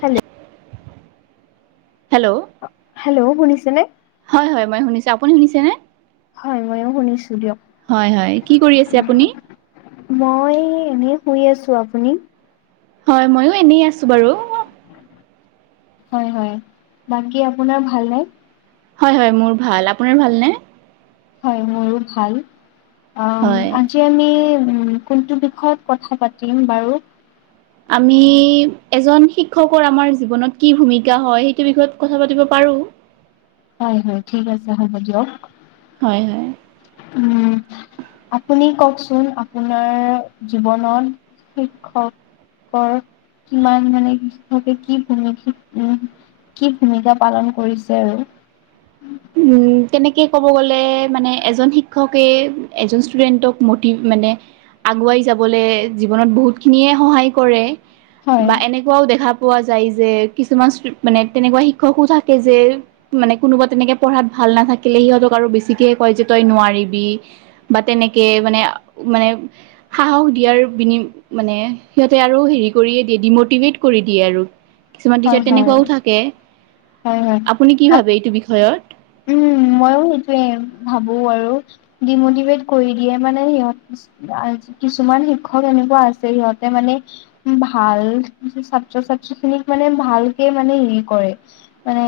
হেল hello. Hello শুনিছে নে? হয়, হয়, মই শুনিছো। আপুনি শুনিছেনে? হয় ময়ো শুনিছো দিয়ক। হয়, হয়। কি কৰি আছে আপুনি? মই এনেই শুই আছো, আপুনি? হয়, মইও এনেই আছো বাৰু। হয়, হয়। বাকী আপোনাৰ ভালনে? হয়, হয় মোৰ ভাল। আপোনাৰ ভালনে? হয় মোৰো ভাল। অ আজি হয় আজি আমি উম কোনটো বিষয়ত কথা পাতিম বাৰু? আমি এজন শিক্ষকৰ আমাৰ জীৱনত কি ভূমিকা হ'য় সেইটো বিষয়ত কথা পাতিব পাৰো। হয়, হয়। ঠিক আছে হ'ব দিয়ক। হয়, হয়। উম। আপুনি কওকচোন আপোনাৰ জীৱনত শিক্ষক কৰ কিমান মানে শিক্ষকে কি কৰে [unintelligible] কি ভূমিকা পালন কৰিছে আৰু। উম, তেনেকে ক'ব গ'লে মানে, এজন শিক্ষকে এজন ষ্টুডেণ্টক মোটিভ মানে আগুৱাই যাবলে জীৱনত বহুতখিনিয়ে সহায় কৰে হয় বা এনে কুৱাও দেখা পোৱা যায় যে, কিছুমান ষ্ট্ৰি- মানে তেনেকুৱা শিক্ষকো থাকে যে মানে কোনোবা তেনেকে পঢ়াত ভাল নাথাকিলে, সিহঁতক আৰু বেছিকে কয় যে তই নোৱাৰিবি বা তেনেকে মানে- মানে সাহস দিয়াৰ বিনি মানে সিহঁতে আৰু হেৰি কৰিয়ে দিয়ে, ডিমোটিভেট কৰি দিয়ে আৰু। কিছুমান হয় টিচাৰ হয়। তেনেকুৱাও থাকে। হয় হয় আপুনি কি আপ ভাৱে এইটো বিষয়ত? উম, মইও সেইটোৱে ভাবো আৰু। ডিমোটিভেট কৰি দিয়ে মানে সিহঁত আ- কিছুমান শিক্ষক এনেকুৱা আছে সিহঁতে মানে ভাল- ছাত্ৰ-ছাত্ৰীখিনিক মানে ভালকে মানে হেৰি কৰে মানে,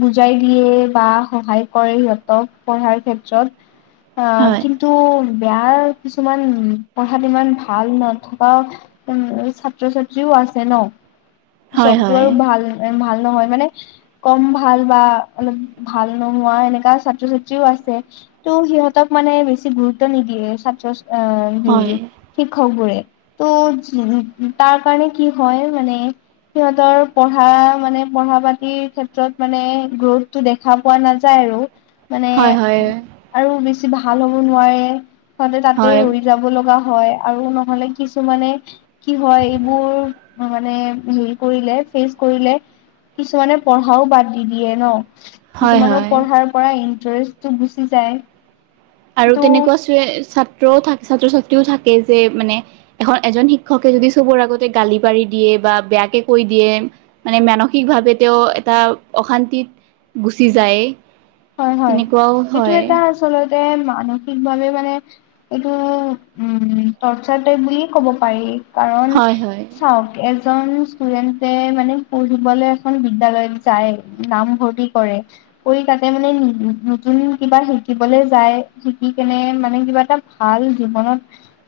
বুজাই দিয়ে বা সহায় কৰে সিহঁতক পঢ়াৰ ক্ষেত্ৰত। অ'- হয় কি ন্তু বেয়া, কিছুমান পঢ়াত ইমান ভাল নথকা অ'- ছাত্ৰ-ছাত্ৰীও আছে ন'? হয় চব্টো হয় আৰু ভাল- ভাল নহয়, মানে কম ভাল বা অলপ ভাল নোহোৱা এনেকা ছাত্ৰ-ছাত্ৰীও আছে। তো সিহঁতক মানে বেছি গুৰুত্ব নিদিয়ে। ছাত্ৰ এ- হয় [unintelligible] শিক্ষকবোৰে। তো [unintelligible] তাৰ কাৰণে কি হয় মানে সিহঁতৰ পঢ়া মানে, পঢ়া-পাতিৰ ক্ষেত্ৰত মানে গ্ৰোথটো দে খা পোৱা নেযায় আৰু। মানে হয় - হয়। আৰু বেছি ভাল হ'ব নোৱাৰে। সিহঁতে তাতে হয় ৰৈ যা ব লগা হ'য়। আৰু নহলে কিছুমানে কি হয়, এইবোৰ মানে হেৰি কৰিলে, ফেচ কৰিলে কিছুমানে পঢ়াও বাদ দি দিয়ে ন'। হয় কিছুমানৰ হয় পঢ়াৰ পৰা ইন্টাৰেষ্টটো গুচি যায়। আৰু তেনেকুৱা ত' ছোৱে- ছাত্ৰও থা- ছাত্ৰ-ছাত্ৰীও থাকে যে মানে এখৰ- এজন শিক্ষকে যদি চবৰ আগতে গালি পাৰি দিয়ে বা বেয়াকে কৈ দিয়ে মানে মানসিকভাৱে তেওঁ এটা অশান্তিত গুচি যায়। হয় - হয়। তেনেকুৱাও এইটো হয় এটা আচলতে মানসিকভাৱে মানে এইটো উম টোৰ্চাৰ টাইপ বুলিয়ে ক'ব পাৰি। কাৰণ হয় হয় চাওঁক, এজন ষ্টুডেন্টে মানে পঢ়িবলৈ এখন বিদ্যালয়ত যায়, নামভৰ্তি কৰে, কৰি তা তে মানে নতুন কিবা শিকিবলৈ যায়। শিকিকেনে মানে কিবা এটা ভাল জীৱনত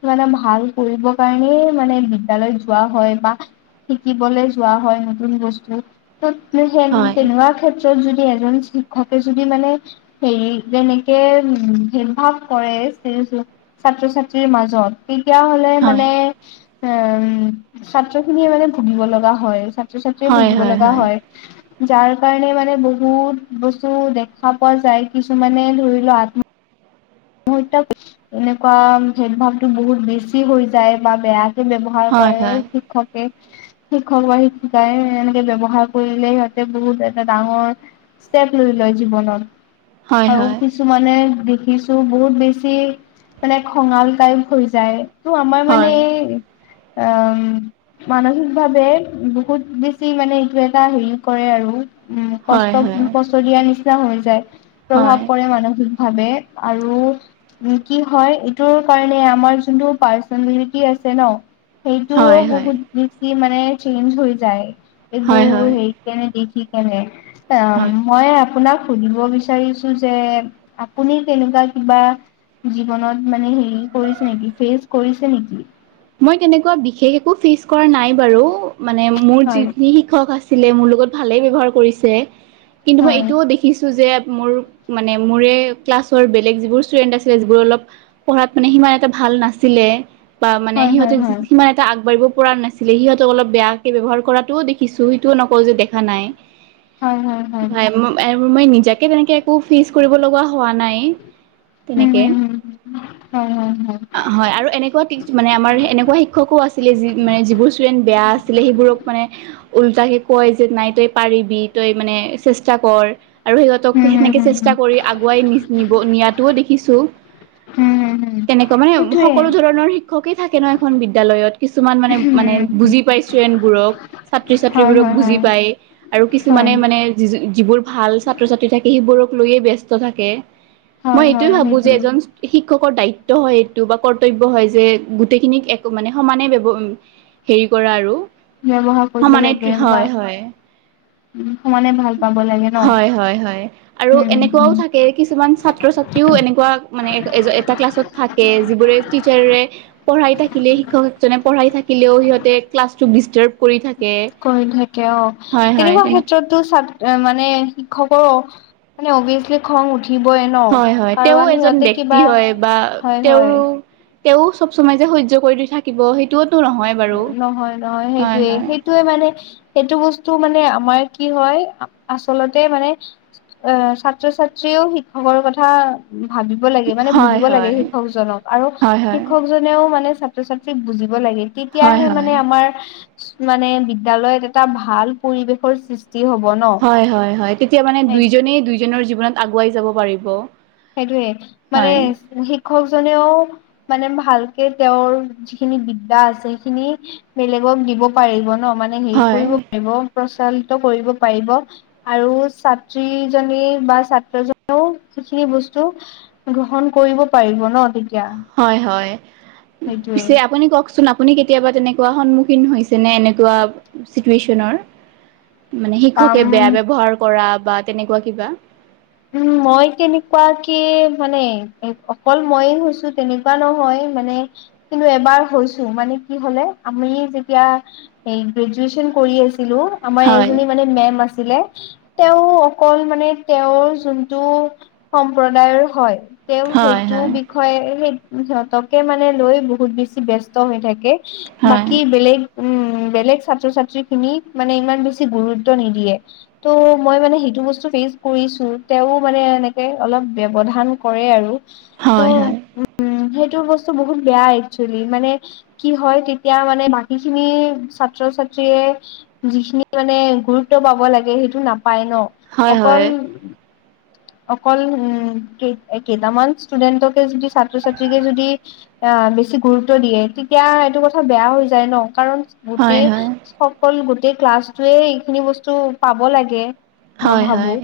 মানে ভাল কৰিব কাৰণেই মানে বিদ্যালয়ত যোৱা হয় বা শিকিবলৈ যোৱা হয় নতুন বস্তু। তো সেই হয় তেনেকুৱা ক্ষেত্ৰত যদি এজন শিক্ষকে যদি মানে হেৰি তেনেকে উম ভেদ-ভাৱ কৰে ছে ছাত্ৰ-ছাত্ৰীৰ মাজত তেতিয়া হ'লে হয় মানে, উম ছাত্ৰখিনিয়ে মানে ভুগিব লগা হয়। ছাত্ৰ-ছাত্ৰীয়ে বুজিব লগা হয়, যাৰ কাৰণে মানে বহুত বস্তু দেখা পোৱা যায়। কিছুমানে ধৰি লওঁ, আত্ম হত্যা। এনেকুৱা ভেদ-ভাৱটো বহুত বেছি হৈ যায়, বা বেয়াকে ব্যৱ হাৰ হয় কৰে হয় শিক্ষক কে। শিক্ষক বা শিক্ষিকাই এনেকে ব্যৱহাৰ কৰিলে সিহঁতে বহুত এটা ডাঙৰ ষ্টেপ লৈ লয় জীৱনত। হয় হয় আৰু কিছুমানে দেখি ছো বহুত বেছি মানে খঙাল টাইপ হৈ যায়। তো আমাৰ মানে হয় উম মানসিকভাৱে বহুত বেছি মানে এইটো এটা হেৰি কৰে আৰু। উম হয় হয় হয় হয় কষ্ট কষ্ট দিয়া নিচিনা হৈ যায়, প্ৰভাৱ পৰে মানসিক ভাৱে- আৰু উম কি হয় এইটোৰ কাৰণে আমাৰ যোনটো পাৰ্চনেলিটি আছে ন। সেইটোও হয় বহুত বেছি মানে চেঞ্জ হৈ যায়, এইবোৰ হয় হয় হেৰি- কেনে দেখি কেনে, এম হয় মই আপোনাক সুধিব বিচাৰো- বিচাৰিছো যে, আপুনি- তেনেকুৱা কিবা জীৱনত মানে হেৰি কৰিছে নেকি ফেচ কৰিছে নেকি? মই তেনেকুৱা বিশেষ একো ফেচ কৰা নাই বাৰু, মানে মোৰ হয় যিখিনি শিক্ষক আছে- ছিলে মোৰ লগত ভালেই ব্যৱহাৰ কৰিছে, কিন্তু মই হয় এইটোও দেখিছোঁ যে মোৰ- মানে মোৰে ক্লাছৰ বেলেগ যিবোৰ ষ্টুডেণ্ট আছিলে যিবোৰ অলপ- পঢ়াত মানে সিমান এটা ভাল নাছিলে, বা মানে হয় সিহঁতে হয় সিমান- এ আগবাঢ়িব পৰা নাছিলে সিহঁতক অলপ বেয়াকে ব্যৱহাৰ কৰাটোও দেখিছো সেইটোও নকওঁ যে দেখা নাই। হয় হয় হয়। মই নিজাকে তেনেকে একো ফিচ কৰিব লগা হোৱা নাই। উম তেনেকে, হম হম হয় হয় হয় হয় আৰু এনেকুৱা- মানে আমাৰ এনেকুৱা শিক্ষকো আছিলে যি মানে যিবোৰ ষ্টুডেণ্ট বেয়া আছিলে সেইবোৰক মানে- উল্টাকে কয় যে নাই তই পাৰিবি তই মানে চেষ্টা কৰ। আৰু সিহঁতক উম হম সেনেকে হম চেষ্টা হম কৰি আগুৱাই নি নিব নিয়াতোও দেখিছো। হম হুম হুম। তেনেকুৱা মানে সকলো ধৰণৰ শি- শিক্ষকে থাকে ন এখন বিদ্যালয়ত, কিছুমান মানে মানে বুজি পাইছো এনবোৰক ছাত্ৰী হয় ছাত্ৰীবোৰক হয় বুজি হয় পায় আৰু হয় কিছুমানে মানে- যি যিবোৰ ভাল ছাত্ৰ ছাত্ৰী থাকে সেইবোৰক লৈয়ে ব্যস্ত থাকে। মই হয় এইটোৱে হয় ভাবো যে সেইটোৱে এজন শিক্ষকৰ দায়িত্ব হয় এইটো বা কৰ্তব্য হয় যে। গোটেইখিনিক একো মানে সমানে হেৰি কৰে আৰু। ব্যৱহাৰ কৰিব সমানে লাগে বা হয় হয়। সমানে ভাল পাব লাগে ন হয় হয় আৰু উম এনেকুৱাও উম থাকে, কিছুমান ছাত্ৰ ছ- টিও এনেকুৱা মানে এ এটা ক্লাছত থাকে যিবোৰে টিচাৰ- পঢ়াই থাকিলে শিক্ষক এজনে পঢ়াই থাকিলেও সিহঁতে ক্লাছ টো ডিষ্টাৰ্ব- কৰি থাকে কৰি থাকে অঁ, হয় হয় তেনেকুৱা তেনে ক্ষেত্ৰত- ত চাট মানে শিক্ষকৰ মানে অভিয়াচলি খং উঠি- উঠিইব ন। হয় হয় তেওঁ কাৰণ এজন সিহঁতে ব্যক্তি কিবা হয় বা হয় হয় তেওঁৰো। তেওঁ চব চমাইত যে সহ্য কৰি দি থাকিব সেইটোৱে টো নহয়। বাৰু নহয় নহয় হয় সেইটোৱে, হয় সেই- যে মানে সেইটো বস্তু মানে আমাৰ কি হয় আচলতে মানে- এ ছাত্ৰ ছাত্ৰীও শিক্ষকৰ কথা- ভাবিব লাগে মানে হয় বুজিব লাগে হয় শিক্ষকজনক, আৰু হয় হয় শিক্ষকজন- মানেও ছাত্ৰ ছাত্ৰীক বুজিব লাগে হয় তেতিয়াহে হয় মানে আমাৰ- মানে বিদ্যালয়ত এটা ভাল পৰিৱেশৰ সৃষ্টি- ষ্টি হ'ব ন। হয় হয় হয় তেতিয়া মানে সেই দুইজনে দুইজনৰ জীৱনত আগুৱাই যাব পাৰিব। সেইটোয়ে, মানে হয় শিক্ষকজনেও- মানে ভালকে তেওঁৰ যিখিনি বিদ্যা আছে, সেইখিনি- বেলেগক দিব পাৰিব ন, মানে হেৰি হয় কৰিব পাৰিব প্ৰচলিত কৰিব পাৰিব। আৰু ছাত্ৰী জনী বা ছাত্ৰজনেও- খিনি বস্তু গ্ৰহণ কৰিব পাৰিব ন তেতিয়া। হয় হয়, সেইটোৱে আপুনি কওকচোন- আপুনি কেতিয়াবা তেনেকুৱা সন্মুখীন হৈছে নে এনেকুৱা চিতুয়েচনৰ। মানে শিক্ষকে বেয়া পাম ব্যৱহাৰ কৰা বা তেনেকুৱা কিবা। উম মই তেনেকুৱা কে মানে অকল মইয়ে হৈছোঁ তেনেকুৱা নহয় মানে, কিন্তু এবাৰ হৈছোঁ মানে কি হলে আমি যেতিয়া। হেই গ্ৰেজুৱেচন কৰি আছিলোঁ। আমাৰ হয় এজনী মানে মেম আছিলে তেওঁ অকল মানে তেওঁৰ যোনটো সম্প্ৰদায়ৰ হয় তেওঁ সেইটো বি হয় সেই সিহঁতকে মানে লৈ বহুত বেছি ব্যস্ত হৈ থাকে হয় বাকী বেলেগ উম বেলেগ ছাত্ৰ ছাত্ৰী খিনিক মানে ইমান বেছি গুৰুত্ব নিদিয়ে টো' মই মানে সেইটো বস্তু ফেচ কৰিছোঁ। তেওঁ মানে এনেকে অলপ ব্যৱধান কৰে আৰু হয় হয় হয় ত' উম সেইটো বস্তু বহুত বেয়া একচুৱেলি মানে কি হয় তেতিয়া মানে বাকী খিনি ছাত্ৰ ছাত্ৰীয়ে যিখিনি মানে গুৰুত্ব পাব লাগে সেইটো নাপায় ন অকল হয় অকল উম কেইটামান ষ্টুডেণ্টকে যদি ছাত্ৰ ছাত্ৰীক যদি আহ বেছি গুৰুত্ব দিয়ে তেতিয়া এইটো কথা বেয়া হৈ যায় ন কাৰণ হয় গোটেই হয় সকল গোটেই ক্লাছটোৱে এইখিনি বস্তু পাব লাগে। মই হয় ভাবো হয়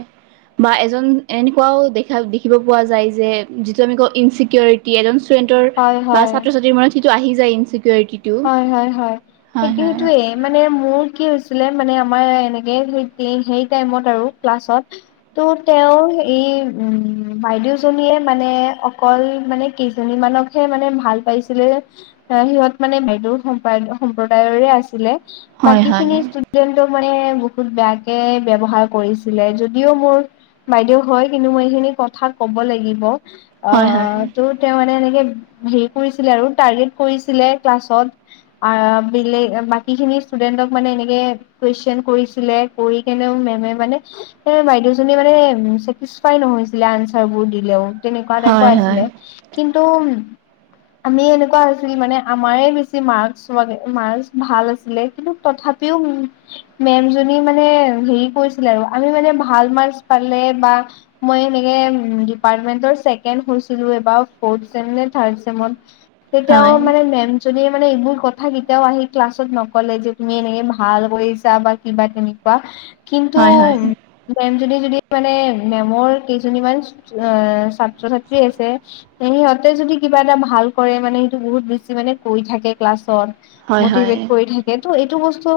বা এজন এনেকুৱাও দেখা দেখিব পোৱা যায় যে যিটো আমি কওঁ ইনচিক এজন ষ্টুডেন্টৰ হয় বা হয় ছাত্ৰ ছাত্ৰীৰ মনত সিটো আহি যায় ইনচিকিউৰিটি হয় হয় হয় সেইটো টোয়ে মানে মোৰ কি হৈছিলে মানে আমাৰ এনেকে হেই টাইমত আৰু ক্লাছত ত' তেওঁ এই উম বাইদেউজনীয়ে মানে অকল মানে কেইজনীমানক, হে মানে ভাল পাইছিলে সিহঁত মানে বেদুৰ সম্প সম্প্ৰদায়ৰে আছিলে হয় বাকী খিনি দিনটো মানে বহুত বেয়াকে ব্যৱহাৰ কৰিছিলে যদিও মোৰ বাইদেউ হয় কিন্তু মই এইখিনি কথা কব লাগিব অ হয় হয় হয় তো তেওঁ মানে এনেকে হেৰি কৰিছিলে আৰু টাৰ্গেট কৰিছিলে ক্লাছত অ বেলেগ বাকী খিনি ষ্টুডেন্টক মানে এনেকে কুৱেশন কৰিছিলে কৰি কেনেও মেমে মানে এ বাইদেউজনী মানে চেটিছফাই নহৈছিলে আনচাৰ বোৰ দিলেও তেনেকুৱা টাইপৰ হয় হয় হয়। আছিলে কিন্তু উ আমি এনেকুৱা হৈছিল মানে আমাৰে বেছি মাৰ্ক্স মাৰ্ক্স ভাল আছিলে কিন্তু তথাপিও মেমজনী মানে হেৰি কৰিছিলে আৰু আমি মানে ভাল মাৰ্ক্স পালে বা মই সেনেকে দিপামেনত চেকেন হৈছিলোঁ এবাৰ ফৌৰট ছেম থাৰ্ট ছেমত। তেতিয়াও হয় হয় মানে মেম জনীয়ে মানে এইবোৰ কথা কেইটাও আহি ক্লাছত নকলে যে তুমি এনেকে ভাল কৰিছা বা কিবা কিবি কিন্তু হয় মেম যদি মানে মেমৰ কেইজনীমান ছাত্ৰ ছাত্ৰী আছে সিহঁতে যদি কিবা এটা ভাল কৰে মানে সেইটো বহুত বেছি মানে কৈ থাকে ক্লাছত হয় মটিভেট কৰি হয় থাকে ত' এইটো বস্তু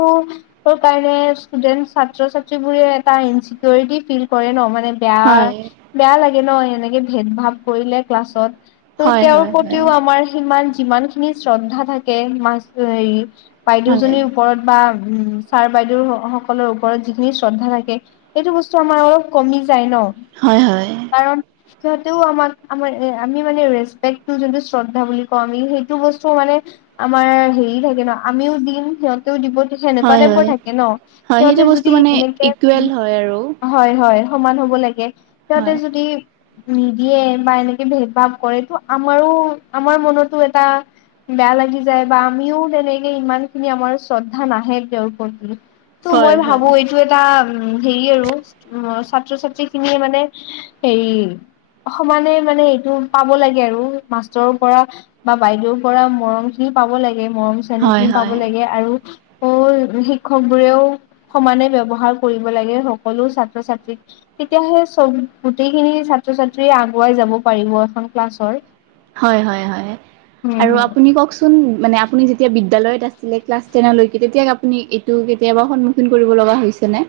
কাৰণে ষ্টুডেন্ট ছাত্ৰ ছাত্ৰী বোৰে এটা ইনচিকিউৰিটি ফিল কৰে ন মানে বেয়া বেয়া লাগে ন এনেকে ভেদ ভাৱ কৰিলে ক্লাছত ত' হয় হয় তেওঁৰ হয় প্ৰতিও হয়। আমাৰ সিমান যিমান খিনি শ্ৰদ্ধা থাকে মা হেই হয় বাইদেউজনীৰ ওপৰত বা উম ছাৰ বাইদেউ সকলৰ ওপৰত যিখিনি শ্ৰদ্ধা থাকে এইটো বস্তু আমাৰ অলপ কমি যায় ন হয় হয় কাৰণ সিহঁতেও আমাক আমাৰ আমি মানে ৰেচপেক্ যোনটো শ্ৰদ্ধা বুলি কওঁ আমি সেই টো বস্তু মানে আমাৰ হেৰি থাকে ন আমিও দিম সিহত দিব সেনেকুৱা টাইপৰ হয় থাকে ন হয় সেইটো সিহঁতে বস্তু যদি মানে এনেকে ইকুৱেল হয় আৰু হয় হয় সমান হ'ব লাগে সিহঁতে হয় যদি নিদিয়ে বা এনেকে ভেদ ভাৱ কৰে তটো আমাৰো আমাৰ মনতো এটা বেয়া লাগি যায় বা আমিও তেনেকে ইমান খিনি আমাৰ শ্ৰদ্ধা নাহে তেওঁৰ প্ৰতি ত মই হয় হয় ভাবো এইটো এটা উ হেৰি আৰু উ ছাত্ৰ ছাত্ৰী খিনিয়ে মানে এই সমানে মানে এইটো পাব লাগে আৰু মাষ্টৰৰ পৰা বা বাইদেউ পৰা মৰম খিনি পাব লাগে মৰম চেনেহ হয় খিনি পাব হয় লাগে। আৰু ঔল শিক্ষক বোৰেও সমানে ব্যৱহাৰ কৰিব লাগে সকলো ছাত্ৰ ছাত্ৰীক তেতিয়াহে চব গোটেইখিনি ছাত্ৰ ছাত্ৰীয়ে আগুৱাই যাব পাৰিব এখন ক্লাছৰ হয় হয় হয় উম আৰু আপুনি হুম কওকচোন মানে আপুনি যেতিয়া বি- দ্যালয়ত আছিলে ক্লাছ টেনলৈকে তেতিয়া আপুনি এইটো কেতিয়াবা সন্মুখীন কৰিব লগা হৈছে নে?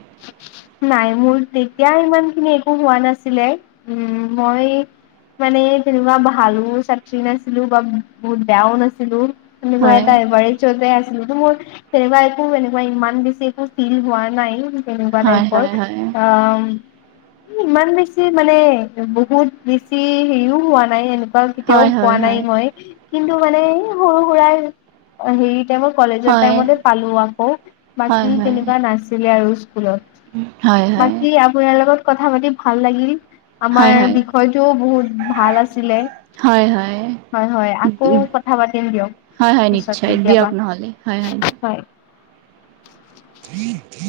নাই মোৰ তেতিয়া ইমান খিনি একো হোৱা নাছিলে উম মই মানে তেনবা ভালো ছাত্ৰী নাছিলো বা বহুত বেয়াও নাছিলো। এনেকুৱা হয় এটা এবাৰী যতে আছিলো মোৰ তেনেকুৱা একো এনেকুৱা ইমান বেছি একো ফিল হোৱা নাই। এনেকুৱা হয় টাইপৰ হয় হয় আম ইমান বেছি মানে বহুত বেছি হেৰিও হোৱা নাই এনে বা কেতিয়াও হয় পোৱা হয় নাই হয় মই কিন্তু মানে সৰু সুৰা হেৰি তে মই কলেজৰ হয় টাইমতে পালো আকৌ হয় বাকী হয় তেনেকুৱা নাছিলে আৰু স্কুলত। হয় হয় হয় বাকী আপোনাৰ লগত কথা পাতি ভাল লাগলি। আমাৰ হয় বিষয়টোও বহুত ভাল আছিলে। হয় হয় হয় হয় আকৌ কথা পাতিম দিয়ক। হয় হয় পিছত নিশ্চয় কেতিয়াবা দিয়ক নহ'লে হয় দিয়ক হয়। [inaudible]